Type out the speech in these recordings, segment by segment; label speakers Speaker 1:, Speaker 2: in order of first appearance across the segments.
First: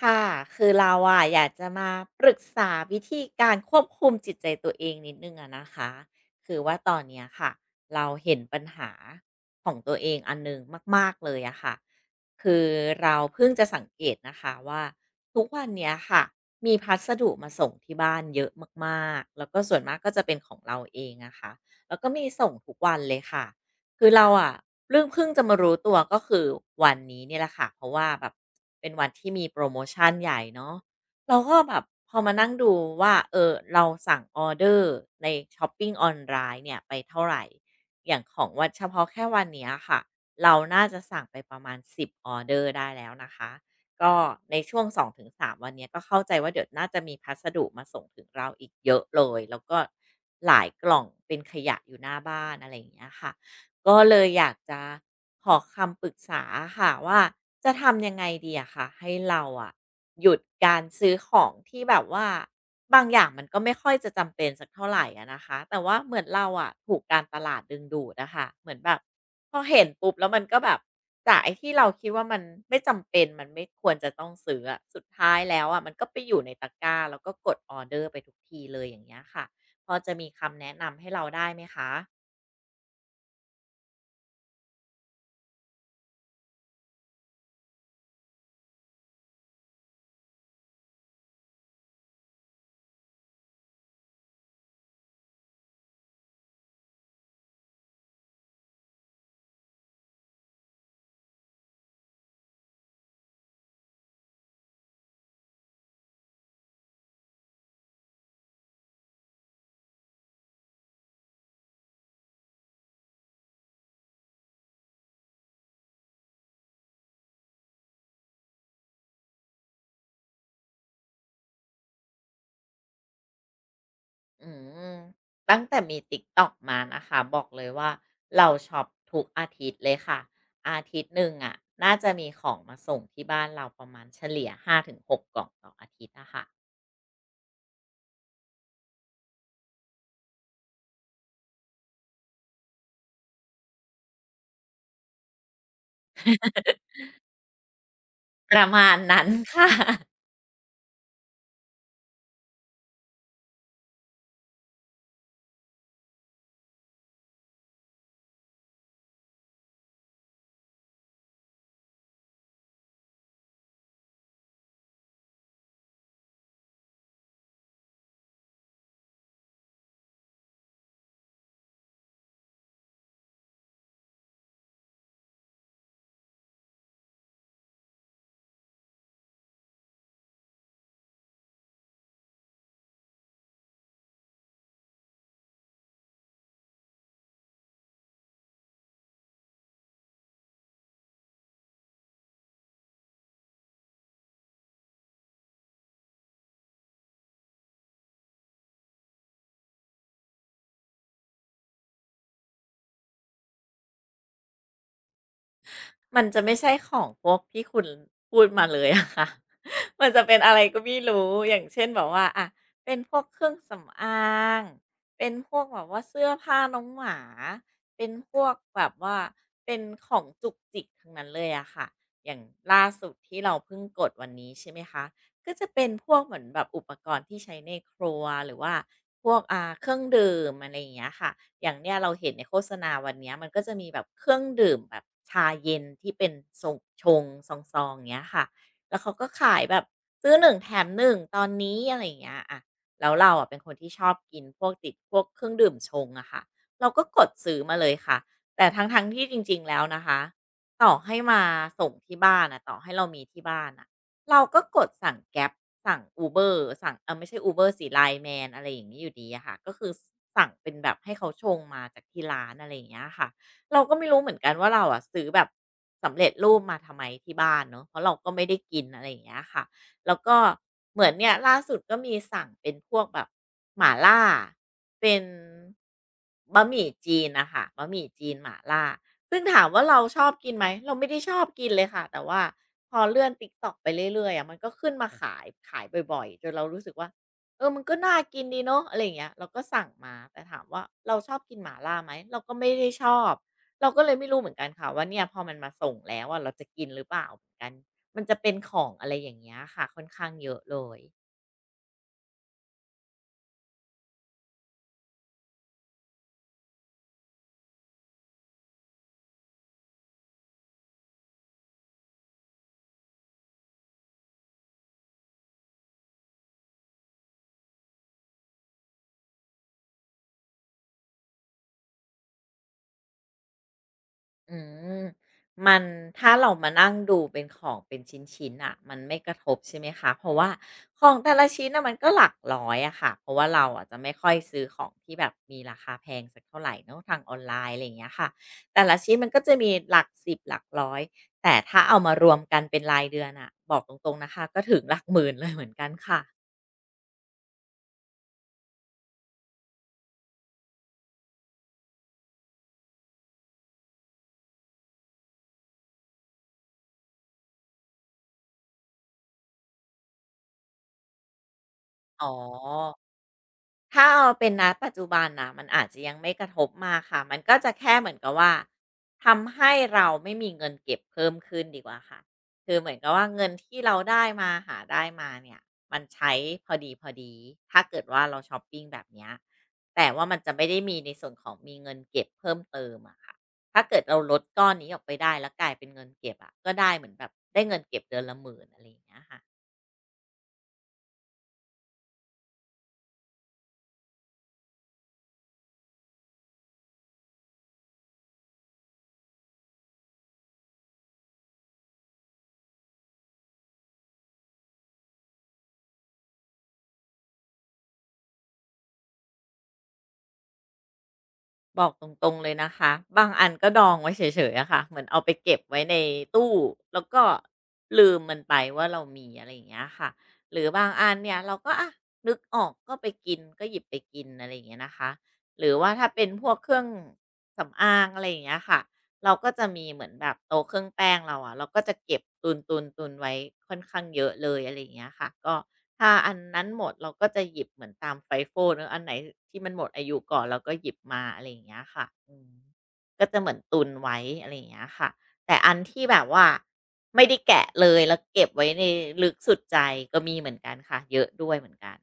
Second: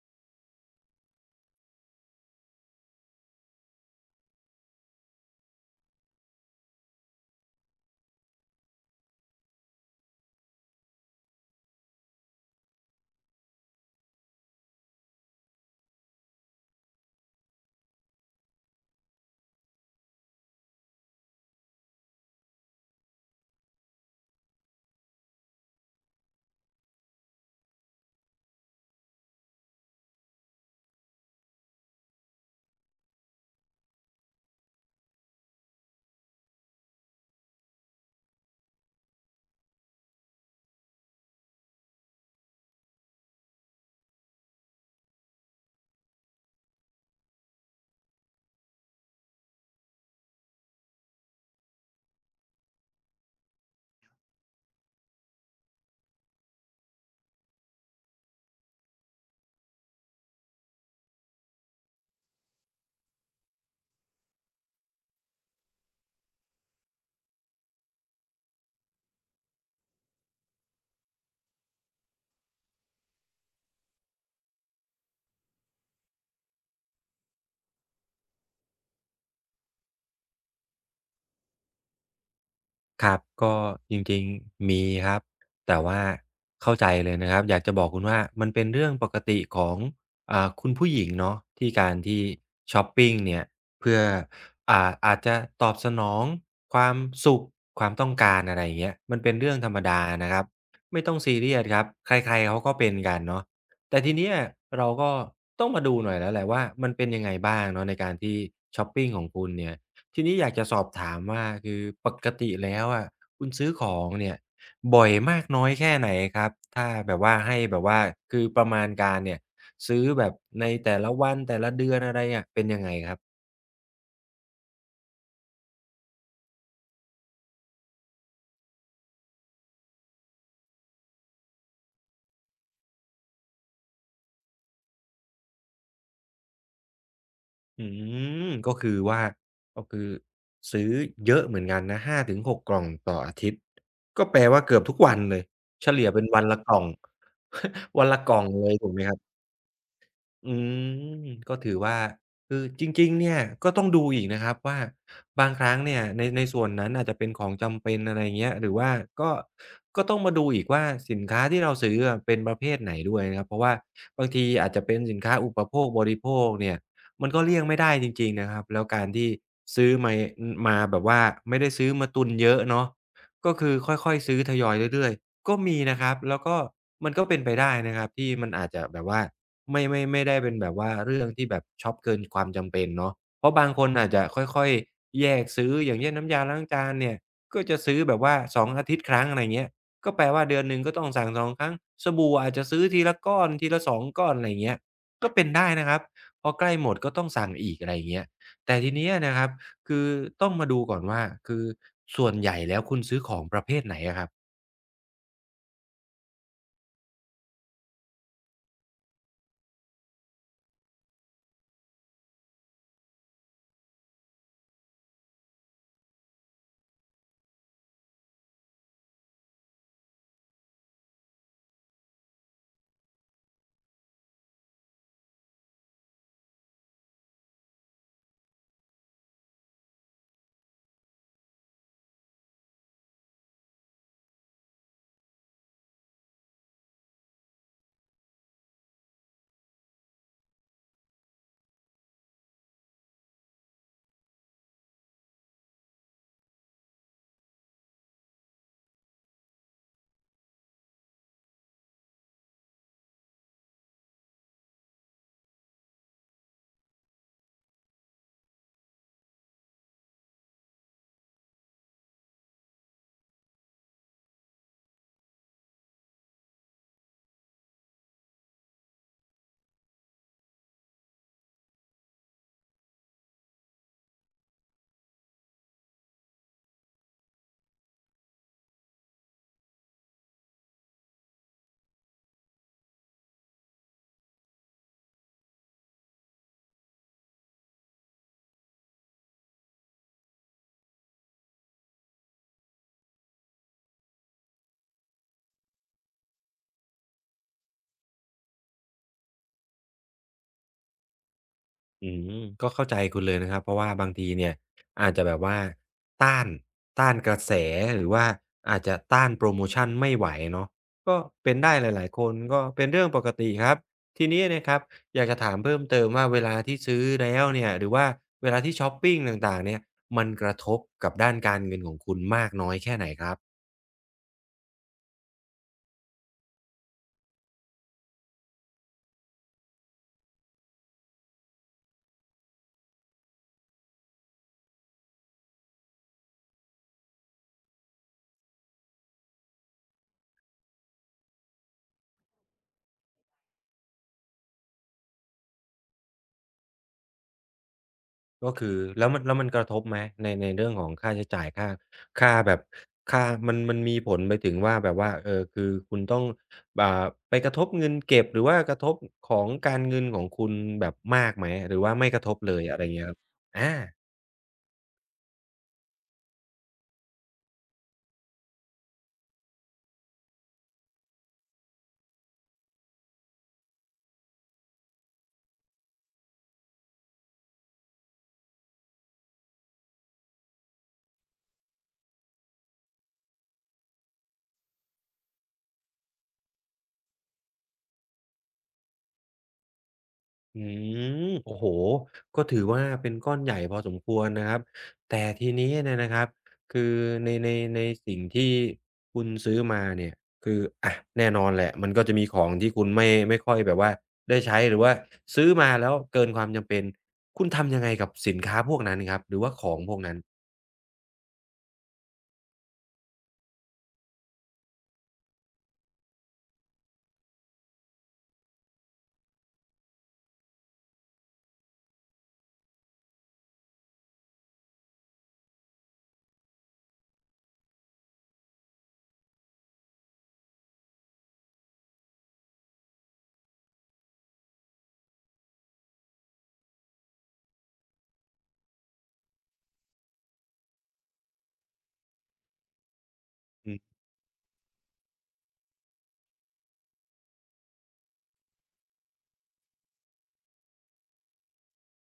Speaker 1: ค่ะคือเราอะอยากจะมาปรึกษาวิธีการควบคุมจิตใจตัวเองนิดนึงอะนะคะคือว่าตอนเนี้ยค่ะเราเห็นปัญหาของตัวเองอันหนึ่งมากๆเลยอะค่ะคือเราเพิ่งจะสังเกตนะคะว่าทุกวันเนี้ยค่ะมีพัสดุมาส่งที่บ้านเยอะมากๆแล้วก็ส่วนมากก็จะเป็นของเราเองอะค่ะแล้วก็มีส่งทุกวันเลยค่ะ คือเราอะเรื่องเพิ่งจะมารู้ตัวก็คือวันนี้เนี่ยแหละค่ะเพราะว่าแบบเป็นวันที่มีโปรโมชันใหญ่เนาะเราก็แบบพอมานั่งดูว่าเออเราสั่งออเดอร์ในช็อปปิ้งออนไลน์เนี่ยไปเท่าไหร่อย่างของวันเฉพาะแค่วันเนี้ยค่ะเราน่าจะสั่งไปประมาณสิบออเดอร์ได้แล้วนะคะก็ในช่วงสองถึงสามวันเนี้ยก็เข้าใจว่าเดี๋ยวน่าจะมีพัสดุมาส่งถึงเราอีกเยอะเลยแล้วก็หลายกล่องเป็นขยะอยู่หน้าบ้านอะไรอย่างเงี้ยค่ะ ก็เลยอยากจะขอคำปรึกษาค่ะว่าจะทำยังไงดีอะค่ะให้เราอะหยุดการซื้อของที่แบบว่าบางอย่างมันก็ไม่ค่อยจะจำเป็นสักเท่าไหรอะนะคะแต่ว่าเหมือนเราอะถูกการตลาดดึงดูดนะค่ะเหมือนแบบพอเห็นปุ๊บแล้วมันก็แบบจากไอ้ที่เราคิดว่ามันไม่จำเป็นมันไม่ควรจะต้องซื้ออะสุดท้ายแล้วอะมันก็ไปอยู่ในตะกร้าแล้วก็กดออเดอร์ไปทุกทีเลยอย่างเงี้ยค่ะพอจะมีคำแนะนำให้เราได้ไหมคะ
Speaker 2: ครับก็จริงๆมีครับแต่ว่าเข้าใจเลยนะครับอยากจะบอกคุณว่ามันเป็นเรื่องปกติของคุณผู้หญิงเนาะที่การที่ชอปปิงเนี่ยเพื่ออาจจะตอบสนองความสุขความต้องการอะไรอย่างเงี้ยมันเป็นเรื่องธรรมดานะครับไม่ต้องซีเรียสครับใครๆเขาก็เป็นกันเนาะแต่ทีเนี้ยเราก็ต้องมาดูหน่อยแล้วแหละว่ามันเป็นยังไงบ้างเนาะในการที่ชอปปิงของคุณเนี่ย ทีนี้อยากจะสอบถามว่าคือปกติแล้วอะคุณซื้อของเนี่ยบ่อยมากน้อยแค่ไหนครับถ้าแบบว่าให้แบบว่าคือประมาณการเนี่ยซื้อแบบในแต่ละวันแต่ละเดือนอะไรอะเป็นยังไงครับ
Speaker 1: อืมตั้งแต่มี TikTok มานะคะบอกเลยว่าเราช็อปทุกอาทิตย์เลยค่ะอาทิตย์หนึ่งอะะน่าจะมีของมาส่งที่บ้านเราประมาณเฉลี่ย5-6กกล่องต่ออาทิตย์นะคะ
Speaker 2: อืมก็คือว่าก็คือซื้อเยอะเหมือนกันนะ5-6กกล่องต่ออาทิตย์ก็แปลว่าเกือบทุกวันเลยเฉลี่ยเป็นวันละก ล่อง วันละกล่อง
Speaker 1: ป
Speaker 2: เล
Speaker 1: ระ
Speaker 2: ยถู
Speaker 1: มา
Speaker 2: ก
Speaker 1: ณ
Speaker 2: ไหมครั
Speaker 1: นั้น
Speaker 2: บ
Speaker 1: ค่ะ
Speaker 2: อืก็ถือว่าคือจริงๆเนี่ยก็ต้องดูอีกนะครับว่าบางครั้งเนี่ยในในส่วนนั้นอาจจะเป็นของจำเป็นอะไรเงี้ยหรือว่าก็ก็ต้องมาดูอีกว่าสินค้าที่เราซื้ออะเป็นประเภทไหนด้วยนะครับเพราะว่าบางทีอาจจะเป็นสินค้าอุปโภคบริโภคเนี่ยมันก็เลี่ยงไม่ได้จริงๆนะครับแล้วการที่ซื้อมามาแบบว่าไม่ได้ซื้อมาตุนเยอะเนาะ ก็คือค่อยๆซื้อทยอยเรื่อยๆก็มีนะครับแล้วก็มันก็เป็นไปได้นะครับที่มันอาจจะแบบว่าไม่ได้เป็นแบบว่าเรื่องที่แบบช็อปเกินความจำเป็นเนาะเพราะบางคนอาจจะค่อยๆแยกซื้ออย่างเช่นน้ำยาล้างจานเนี่ยก็จะซื้อแบบว่า2องอาทิตย์ครั้งอะไรเงี้ยก็แปลว่าเดือนหนึ่งก็ต้องสั่ง2ครั้งสบู่อาจจะซื้อทีละก้อนทีละ2ก้อนอะไรเงี้ยก็เป็นได้นะครับพอใกล้หมดก็ต้องสั่งอีกอะไรอย่างเงี้ยแต่ทีเนี้ยนะครับ คือต้องมาดูก่อนว่าคือส่วนใหญ่แล้วคุณซื้อของประเภทไหนอะครับ
Speaker 1: มันจะไม่ใช่ของพวกที่คุณพูดมาเลยอะค่ะ มันจะเป็นอะไรก็ไม่รู้อย่างเช่นแบบว่าอะเป็นพวกเครื่องสำอางเป็นพวกแบบว่าเสื้อผ้าน้องหมาเป็นพวกแบบว่าเป็นของจุกจิกทั้งนั้นเลยอะค่ะอย่างล่าสุดที่เราเพิ่งกดวันนี้ใช่ไหมคะ ก็จะเป็นพวกเหมือนแบบอุปกรณ์ที่ใช้ในครัวหรือว่าพวกเครื่องดื่มอะไรอย่างเงี้ยค่ะอย่างเนี้ยเราเห็นในโฆษณาวันเนี้ยมันก็จะมีแบบเครื่องดื่มแบบชาเย็นที่เป็นทรงชงซองๆองเงี้ยค่ะแล้วเขาก็ขายแบบซื้อหนึ่งแถมหนึ่งตอนนี้อะไรอย่างเงี้ยอะแล้วเราอะเป็นคนที่ชอบกินพวกติดพวกเครื่องดื่มชงอะค่ะเราก็กดซื้อมาเลยค่ะแต่ทั้งๆที่จริงๆแล้วนะคะต่อให้มาส่งที่บ้านอะต่อให้เรามีที่บ้านอะ เราก็กดสั่ง Grab สั่ง Uber สั่งเออไม่ใช่ Uber สิ Line Man อะไรอย่างนี้อยู่ดีอะค่ะก็คือสสั่งเป็นแบบให้เขาชงมาจากที่ร้านอะไรอย่างเงี้ยค่ะเราก็ไม่รู้เหมือนกันว่าเราอะซื้อแบบสำเร็จรูปมาทำไมที่บ้านเนาะเพราะเราก็ไม่ได้กินอะไรอย่างเงี้ยค่ะแล้วก็เหมือนเนี่ยล่าสุดก็มีสั่งเป็นพวกแบบหม่าล่าเป็นบะหมี่จีนน่ะค่ะบะหมี่จีนหม่าล่า ซึ่งถามว่าเราชอบกินไหมเราไม่ได้ชอบกินเลยค่ะแต่ว่าพอเลื่อน TikTok ไปเรื่อยๆอะมันก็ขึ้นมาขายบ่อยๆจนเรารู้สึกว่าเออมันก็น่ากินดีเนาะอะไรอย่างเงี้ยเราก็สั่งมาแต่ถามว่าเราชอบกินหม่าล่าไหมเราก็ไม่ได้ชอบเราก็เลยไม่รู้เหมือนกันค่ะว่าเนี่ยพอมันมาส่งแล้วอะเราจะกินหรือเปล่าเหมือนกันมันจะเป็นของอะไรอย่างเงี้ยค่ะค่อนข้างเยอะเลย
Speaker 2: อืก็เข้าใจคุณเลยนะครับเพราะว่าบางทีเนี่ยอาจจะแบบว่าต้านต้านกระแสหรือว่าอาจจะต้านโพรโมชันไม่ไหวเนาะก็เป็นได้หลายๆคนก็เป็นเรื่องปกติครับทีนี้นะครับอยากจะถามเพิ่มเติมว่าเวลาที่ซื้อแล้วเนี่ยหรือว่าเวลาที่ช็อปปิงต่างๆเนี่ยมันกระทบกับด้านการเงินของคุณมากน้อยแค่ไหนครับ
Speaker 1: อืมมันถ้าเรามานั่งดูเป็นของเป็นชิ้นๆน่ะมันไม่กระทบใช่ไหมคะเพราะว่าของแต่ละชิ้นน่ะมันก็หลักร้อยอะค่ะเพราะว่าเราอะจะไม่ค่อยซื้อของที่แบบมีราคาแพงสักเท่าไรเนาะทางออนไลน์อะไรอย่างเงี้ยค่ะแต่ละชิ้นมันก็จะมีหลัก10หลักร้อยแต่ถ้าเอามารวมกันเป็นรายเดือนน่ะบอกตรงๆนะคะก็ถึงหลักหมื่นเลยเหมือนกันค่ะ
Speaker 2: ก็คือแล้วมันกระทบไหมในเรื่องของค่าใช้จ่ายค่าค่าแบบค่ามันมีผลไปถึงว่าแบบว่าเออคือคุณต้องอ่าไปกระทบเงินเก็บหรือว่ากระทบของการเงินของคุณแบบมากไหมหรือว่าไม่ก
Speaker 1: อ๋
Speaker 2: ระทบเลยอะไร
Speaker 1: อ
Speaker 2: เงี้ยครับอา
Speaker 1: ถ้าเอาเป็นณปัจจุบันนะมันอาจจะยังไม่กระทบมากค่ะมันก็จะแค่เหมือนกับว่าทำให้เราไม่มีเงินเก็บเพิ่มขึ้นดีกว่าค่ะคือเหมือนกับว่าเงินที่เราได้มาหาได้มาเนี่ยมันใช้พอดีถ้าเกิดว่าเราชอปปิงแบบเนี้ยแต่ว่ามันจะไม่ได้มีในส่วนของมีเงินเก็บเพิ่มเติมอะค่ะถ้าเกิดเราลดก้อนนี้ออกไปได้แล้วกลายเป็นเงินเก็บอะก็ได้เหมือนแบบได้เงินเก็บเดือนละหมื่นอะไรอย่างเงี้ยค่ะ
Speaker 2: อืโอ้โฮก็ถือว่าเป็นก้อนใหญ่พอสมควรนะครับแต่ทีนี้เนี่ยนะครับคือในในในสิ่งที่คุณซื้อมาเนี่ยคืออะแน่นอนแหละมันก็จะมีของที่คุณไม่ค่อยแบบว่าได้ใช้หรือว่าซื้อมาแล้วเกินความจำเป็นคุณทำยังไงกับสินค้าพวกนั้นครับหรือว่าของพวกนั้น
Speaker 1: บอกตรงๆเลยนะคะบางอันก็ดองไว้เฉยๆอะค่ะเหมือนเอาไปเก็บไว้ในตู้แล้วก็ลืมมันไปว่าเรามีอะไรอย่างเงี้ยค่ะหรือบางอันเนี่ยเราก็อะนึกออกก็ไปกินก็หยิบไปกินอะไรอย่างเงี้ยนะคะหรือว่าถ้าเป็นพวกเครื่องสำอางอะไรอย่างเงี้ยค่ะ เราก็จะมีเหมือนแบบโต๊ะเครื่องแป้งเราอะเราก็จะเก็บตุนๆนตุนไว้ค่อนข้างเยอะเลยอะไรอย่างเงี้ยค่ะก็ถ้าอันนั้นหมดเราก็จะหยิบเหมือนตามไฟโฟเนอะอันไหนที่มันหมดอายุก่อนเราก็หยิบมาอะไรอย่างเงี้ยค่ะอืมก็จะเหมือนตุนไว้อะไรอย่างเงี้ยค่ะแต่อันที่แบบว่าไม่ได้แกะเลยแล้วเก็บไว้ในลึกสุดใจก็มีเหมือนกันค่ะเยอะด้วยเหมือนกัน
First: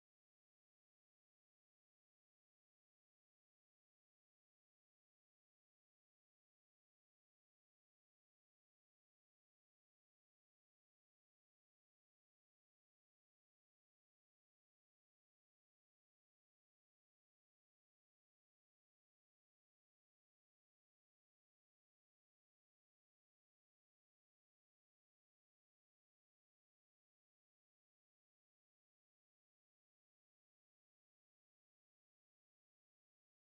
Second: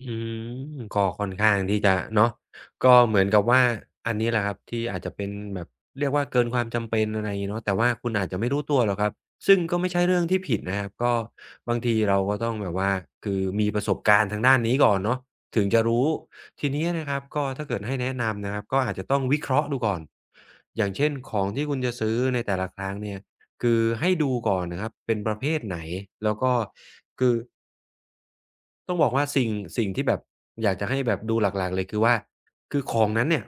Speaker 2: อืมก็ค่อนข้างที่จะเนาะก็เหมือนกับว่าอันนี้แหละครับที่อาจจะเป็นแบบเรียกว่าเกินความจำเป็นอะไรอย่างงี้เนาะแต่ว่าคุณอาจจะไม่รู้ตัวหรอกครับซึ่งก็ไม่ใช่เรื่องที่ผิดนะครับก็บางทีเราก็ต้องแบบว่าคือมีประสบการณ์ทางด้านนี้ก่อนเนาะถึงจะรู้ทีนี้นะครับก็ถ้าเกิดให้แนะนำนะครับก็อาจจะต้องวิเคราะห์ดูก่อนอย่างเช่นของที่คุณจะซื้อในแต่ละครั้งเนี่ยคือให้ดูก่อนนะครับเป็นประเภทไหนแล้วก็คือ ต้องบอกว่าสิ่งที่แบบอยากจะให้แบบดูหลักๆเลยคือว่าคือของนั้นเนี่ย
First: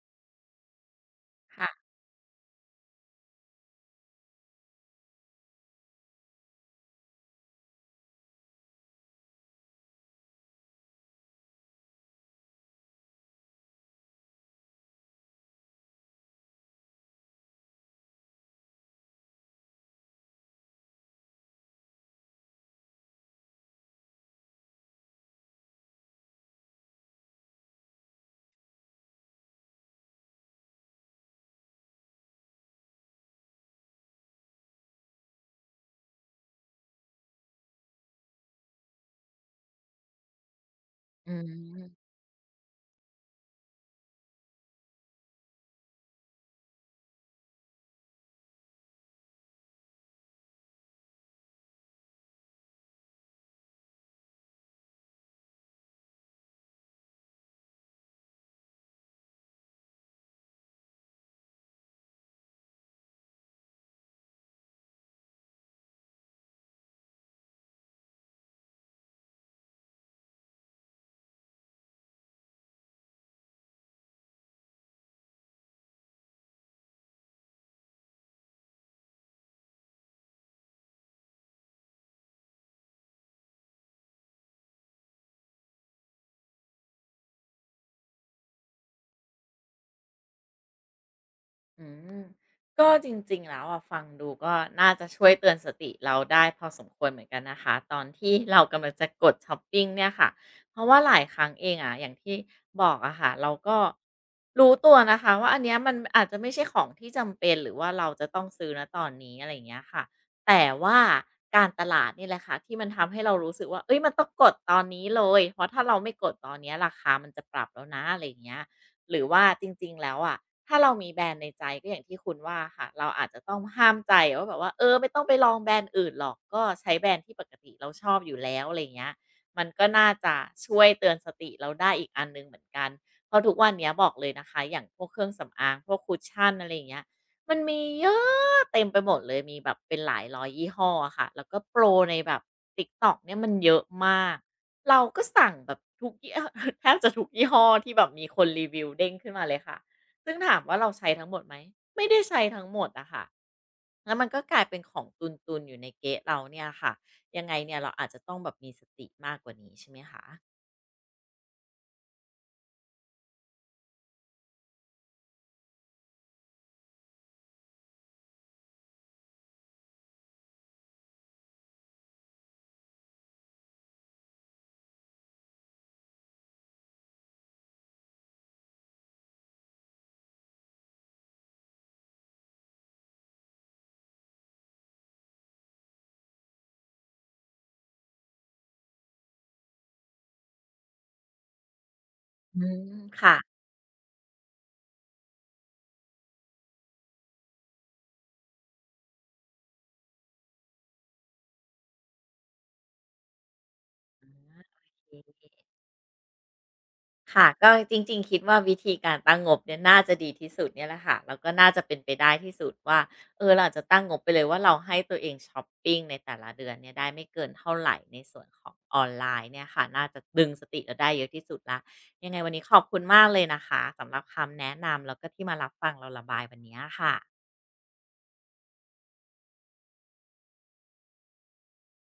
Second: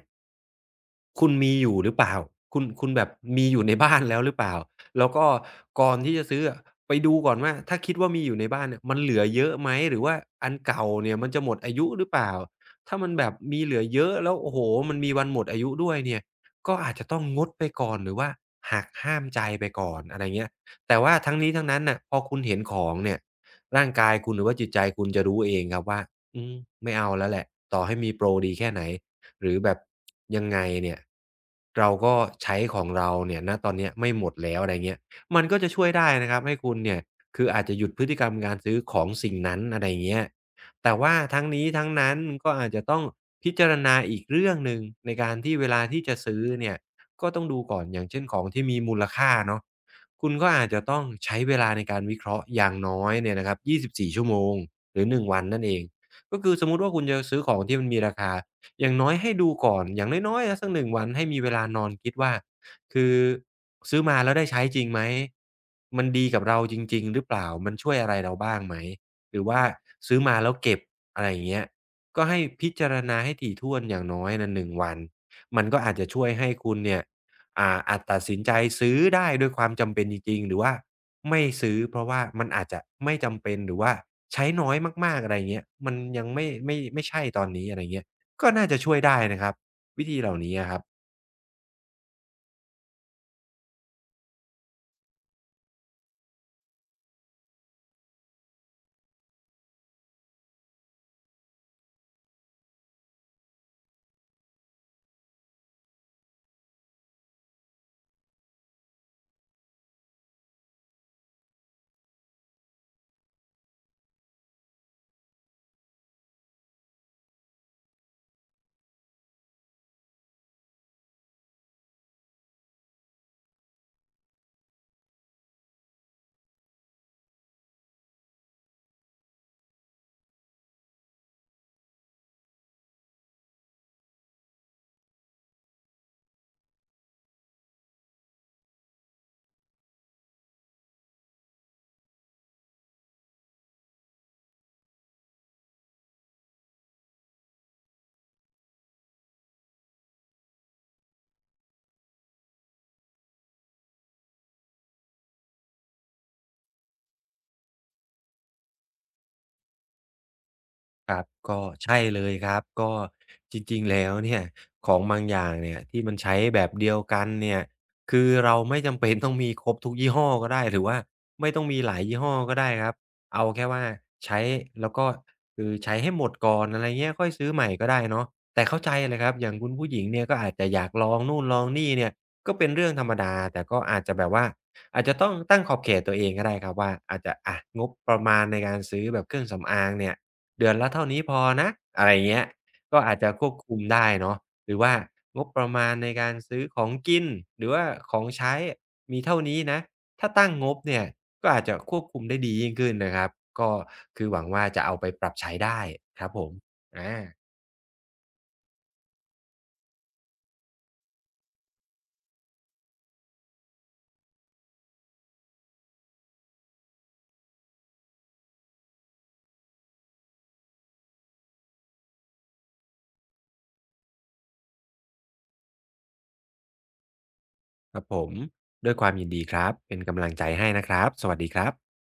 Speaker 2: คุณมีอยู่ห
Speaker 1: ค่ะ
Speaker 2: รือเปล่าคุณแบบมีอยู่ในบ้านแล้วหรือเปล่าแล้วก็ก่อนที่จะซื้ออะไปดูก่อนว่าถ้าคิดว่ามีอยู่ในบ้านเนี่ยมันเหลือเยอะไหมหรือว่าอันเก่าเนี่ยมันจะหมดอายุหรือเปล่าถ้ามันแบบมีเหลือเยอะแล้วโอ้โฮมันมีวันหมดอายุด้วยเนี่ยก็อาจจะต้องงดไปก่อนหรือว่าหักห้ามใจไปก่อนอะไรเงี้ยแต่ว่าทั้งนี้ทั้งนั้นน่ะพอคุณเห็นของเนี่ย ร่างกายคุณหรือว่าจิตใจคุณจะรู้เองครับว่าอืมไม่เอาแล้วแหละต่อให้มีโปรดีแค่ไหนหรือแบบยังไงเนี่ยเราก็ใช้ของเราเนี่ยณตอนเนี้ยไม่หมดแล้วอะไรเงี้ยมันก็จะช่วยได้นะครับให้คุณเนี่ยคืออาจจะหยุดพฤติกรรมการซื้อของสิ่งนั้นอะไรเงี้ยแต่ว่า
Speaker 1: อื
Speaker 2: ทั้งนี้ทั้ง
Speaker 1: ม
Speaker 2: นั้นก็อาจจะต้องพิจารณาอีกเรื่องหนึ่งในการที่เวลาที่จะซื้อเนี่ยก็ต้องดูก่อนอย่างเช่นของที่มีมูลค่าเนาะ คุณก็อาจจะต้องใช้เวลาในการวิเคราะห์อย่างน้อยเนี่ยนะครับ24ชั่วโมงหรือ1วันนั่นเองก็คือสมมุติว่าคุณจะซื้อของที่มันมีราคาอย่างน้อยให้ดูก่อน อย่างน้อยๆอะสัก1วันให้มีเวลานอนคิดว่าคือซื้อมาแล้วได้ใช้จริงไหมมันดีกับเราจริงๆหรือเปล่า มันช่วยอะไรเราบ้างไหม หรือว่าซื้อมาแล้วเก็บอะไรอย่างเงี้ยก็ให้พิจารณาให้ถี่ถ้วนอย่างน้อยน่ะ1วันมันก็อาจจะช่วยให้คุณเนี่ย อาจตัดสินใจซื้อได้ด้วยความจำเป็นจริงๆหรือว่าไม่ซื้อเพราะว่ามันอาจจะไม่จำเป็นหรือว่าใช้น้อยมากๆอะไรเงี้ยมันยังไม่ใช่ตอนนี้อะไรเงี้ยก็น่าจะช่วยได้นะครับวิธีเหล่านี้อะครับ
Speaker 1: อืมก็จริงๆแล้วอะฟังดูก็น่าจะช่วยเตือนสติเราได้พอสมควรเหมือนกันนะคะตอนที่เรากำลังจะกดช้อปปิงเนี่ยค่ะเพราะว่าหลายครั้งเองอะอย่างที่บอกอะค่ะเราก็รู้ตัวนะคะว่าอันเนี้ยมันอาจจะไม่ใช่ของที่จำเป็นหรือว่าเราจะต้องซื้อณตอนนี้อะไรอย่างเงี้ยค่ะแต่ว่าการตลาดนี่แหละค่ะที่มันทำให้เรารู้สึกว่าเอ้ยมันต้องกดตอนนี้เลยเพราะถ้าเราไม่กดตอนเนี้ยราคามันจะปรับแล้วนะอะไรอย่างเงี้ย หรือว่าจริงๆแล้วอะถ้าเรามีแบรนด์ในใจก็อย่างที่คุณว่าค่ะเราอาจจะต้องห้ามใจว่าแบบว่าเออไม่ต้องไปลองแบรนด์อื่นหรอกก็ใช้แบรนด์ที่ปกติเราชอบอยู่แล้วอะไรเงี้ยมันก็น่าจะช่วยเตือนสติเราได้อีกอันหนึ่งเหมือนกันเพราะทุกวันเนี้ยบอกเลยนะคะอย่างพวกเครื่องสำอางพวกคุ s ช i o n อะไรอย่างเงี้ยมันมีเยอะเต็มไปหมดเลยมีแบบเป็นหลายร้อยยี่ห้ออะค่ะแล้วก็โปรในแบบ TikTok เนี่ยมันเยอะมาก เราก็สั่งแบบทุกยี่ แทบจะทุกยี่ห้อที่แบบมีคนรีวิวเด้งขึ้นมาเลยค่ะ ซึ่งถามว่าเราใช้ทั้งหมดไหม ไม่ได้ใช้ทั้งหมดอะค่ะแล้วมันก็กลายเป็นของตุนๆอยู่ในเก๊ะเราเนี่ยค่ะ ยังไงเนี่ยเราอาจจะต้องแบบมีสติมากกว่านี้ใช่ไหมคะ
Speaker 2: ครับก็ใช่เลยครับก็จริงๆแล้วเนี่ยของบางอย่างเนี่ยที่มันใช้แบบเดียวกันเนี่ยคือเราไม่จำเป็นต้องมีครบทุกยี่ห้อก็ได้หรือว่าไม่ต้องมีหลายยี่ห้อก็ได้ครับเอาแค่ว่าใช้แล้วก็คือใช้ให้หมดก่อนอะไรเงี้ยค่อยซื้อใหม่ก็ได้เนาะแต่เข้าใจเลยครับอย่างคุณผู้หญิงเนี่ยก็อาจจะอยากลองนู่นลองนี่เนี่ยก็เป็นเรื่องธรรมดาแต่ก็อาจจะแบบว่าอาจจะต้องตั้งขอบเขตตัวเองก็ได้ครับว่าอาจจะอะงบประมาณในการซื้อแบบเครื่องสำอางเนี่ย เดือนละเท่านี้พอนะอะไรเงี้ย
Speaker 1: อืม
Speaker 2: ก็อาจจะ
Speaker 1: ค่ะ
Speaker 2: ควบคุมได้เนาะหรือว่างบประมาณในการซื้อของกิน หรือว่าของใช้มีเท่านี้นะถ้าตั้งงบเนี่ยก็อาจจะควบคุมได้ดียิ่งขึ้นนะครับ ก็คือหวังว่าจะเอาไป
Speaker 1: อ
Speaker 2: ปรับ
Speaker 1: า
Speaker 2: ใช้ได้ครับผมอา
Speaker 1: ค่ะก็จริงๆคิดว่าวิธีการตั้งงบเนี่ยน่าจะดีที่สุดเนี่ยแหละค่ะแล้วก็น่าจะเป็นไปได้ที่สุดว่าเออเราอาจจะตั้งงบไปเลยว่าเราให้ตัวเองช็อปปิงในแต่ละเดือนเนี่ยได้ไม่เกินเท่าไรในส่วนของออนไลน์เนี่ยค่ะน่าจะดึงสติเราได้เยอะที่สุดแล้วยังไงวันนี้ขอบคุณมากเลยนะคะสำหรับคำแนะนำแล้วก็ที่มารับฟังเราระบายวันเนี้ยค่ะ
Speaker 2: ครับผม ด้วยความยินดีครับเป็นกำลังใจให้นะครับสวัสดีครับ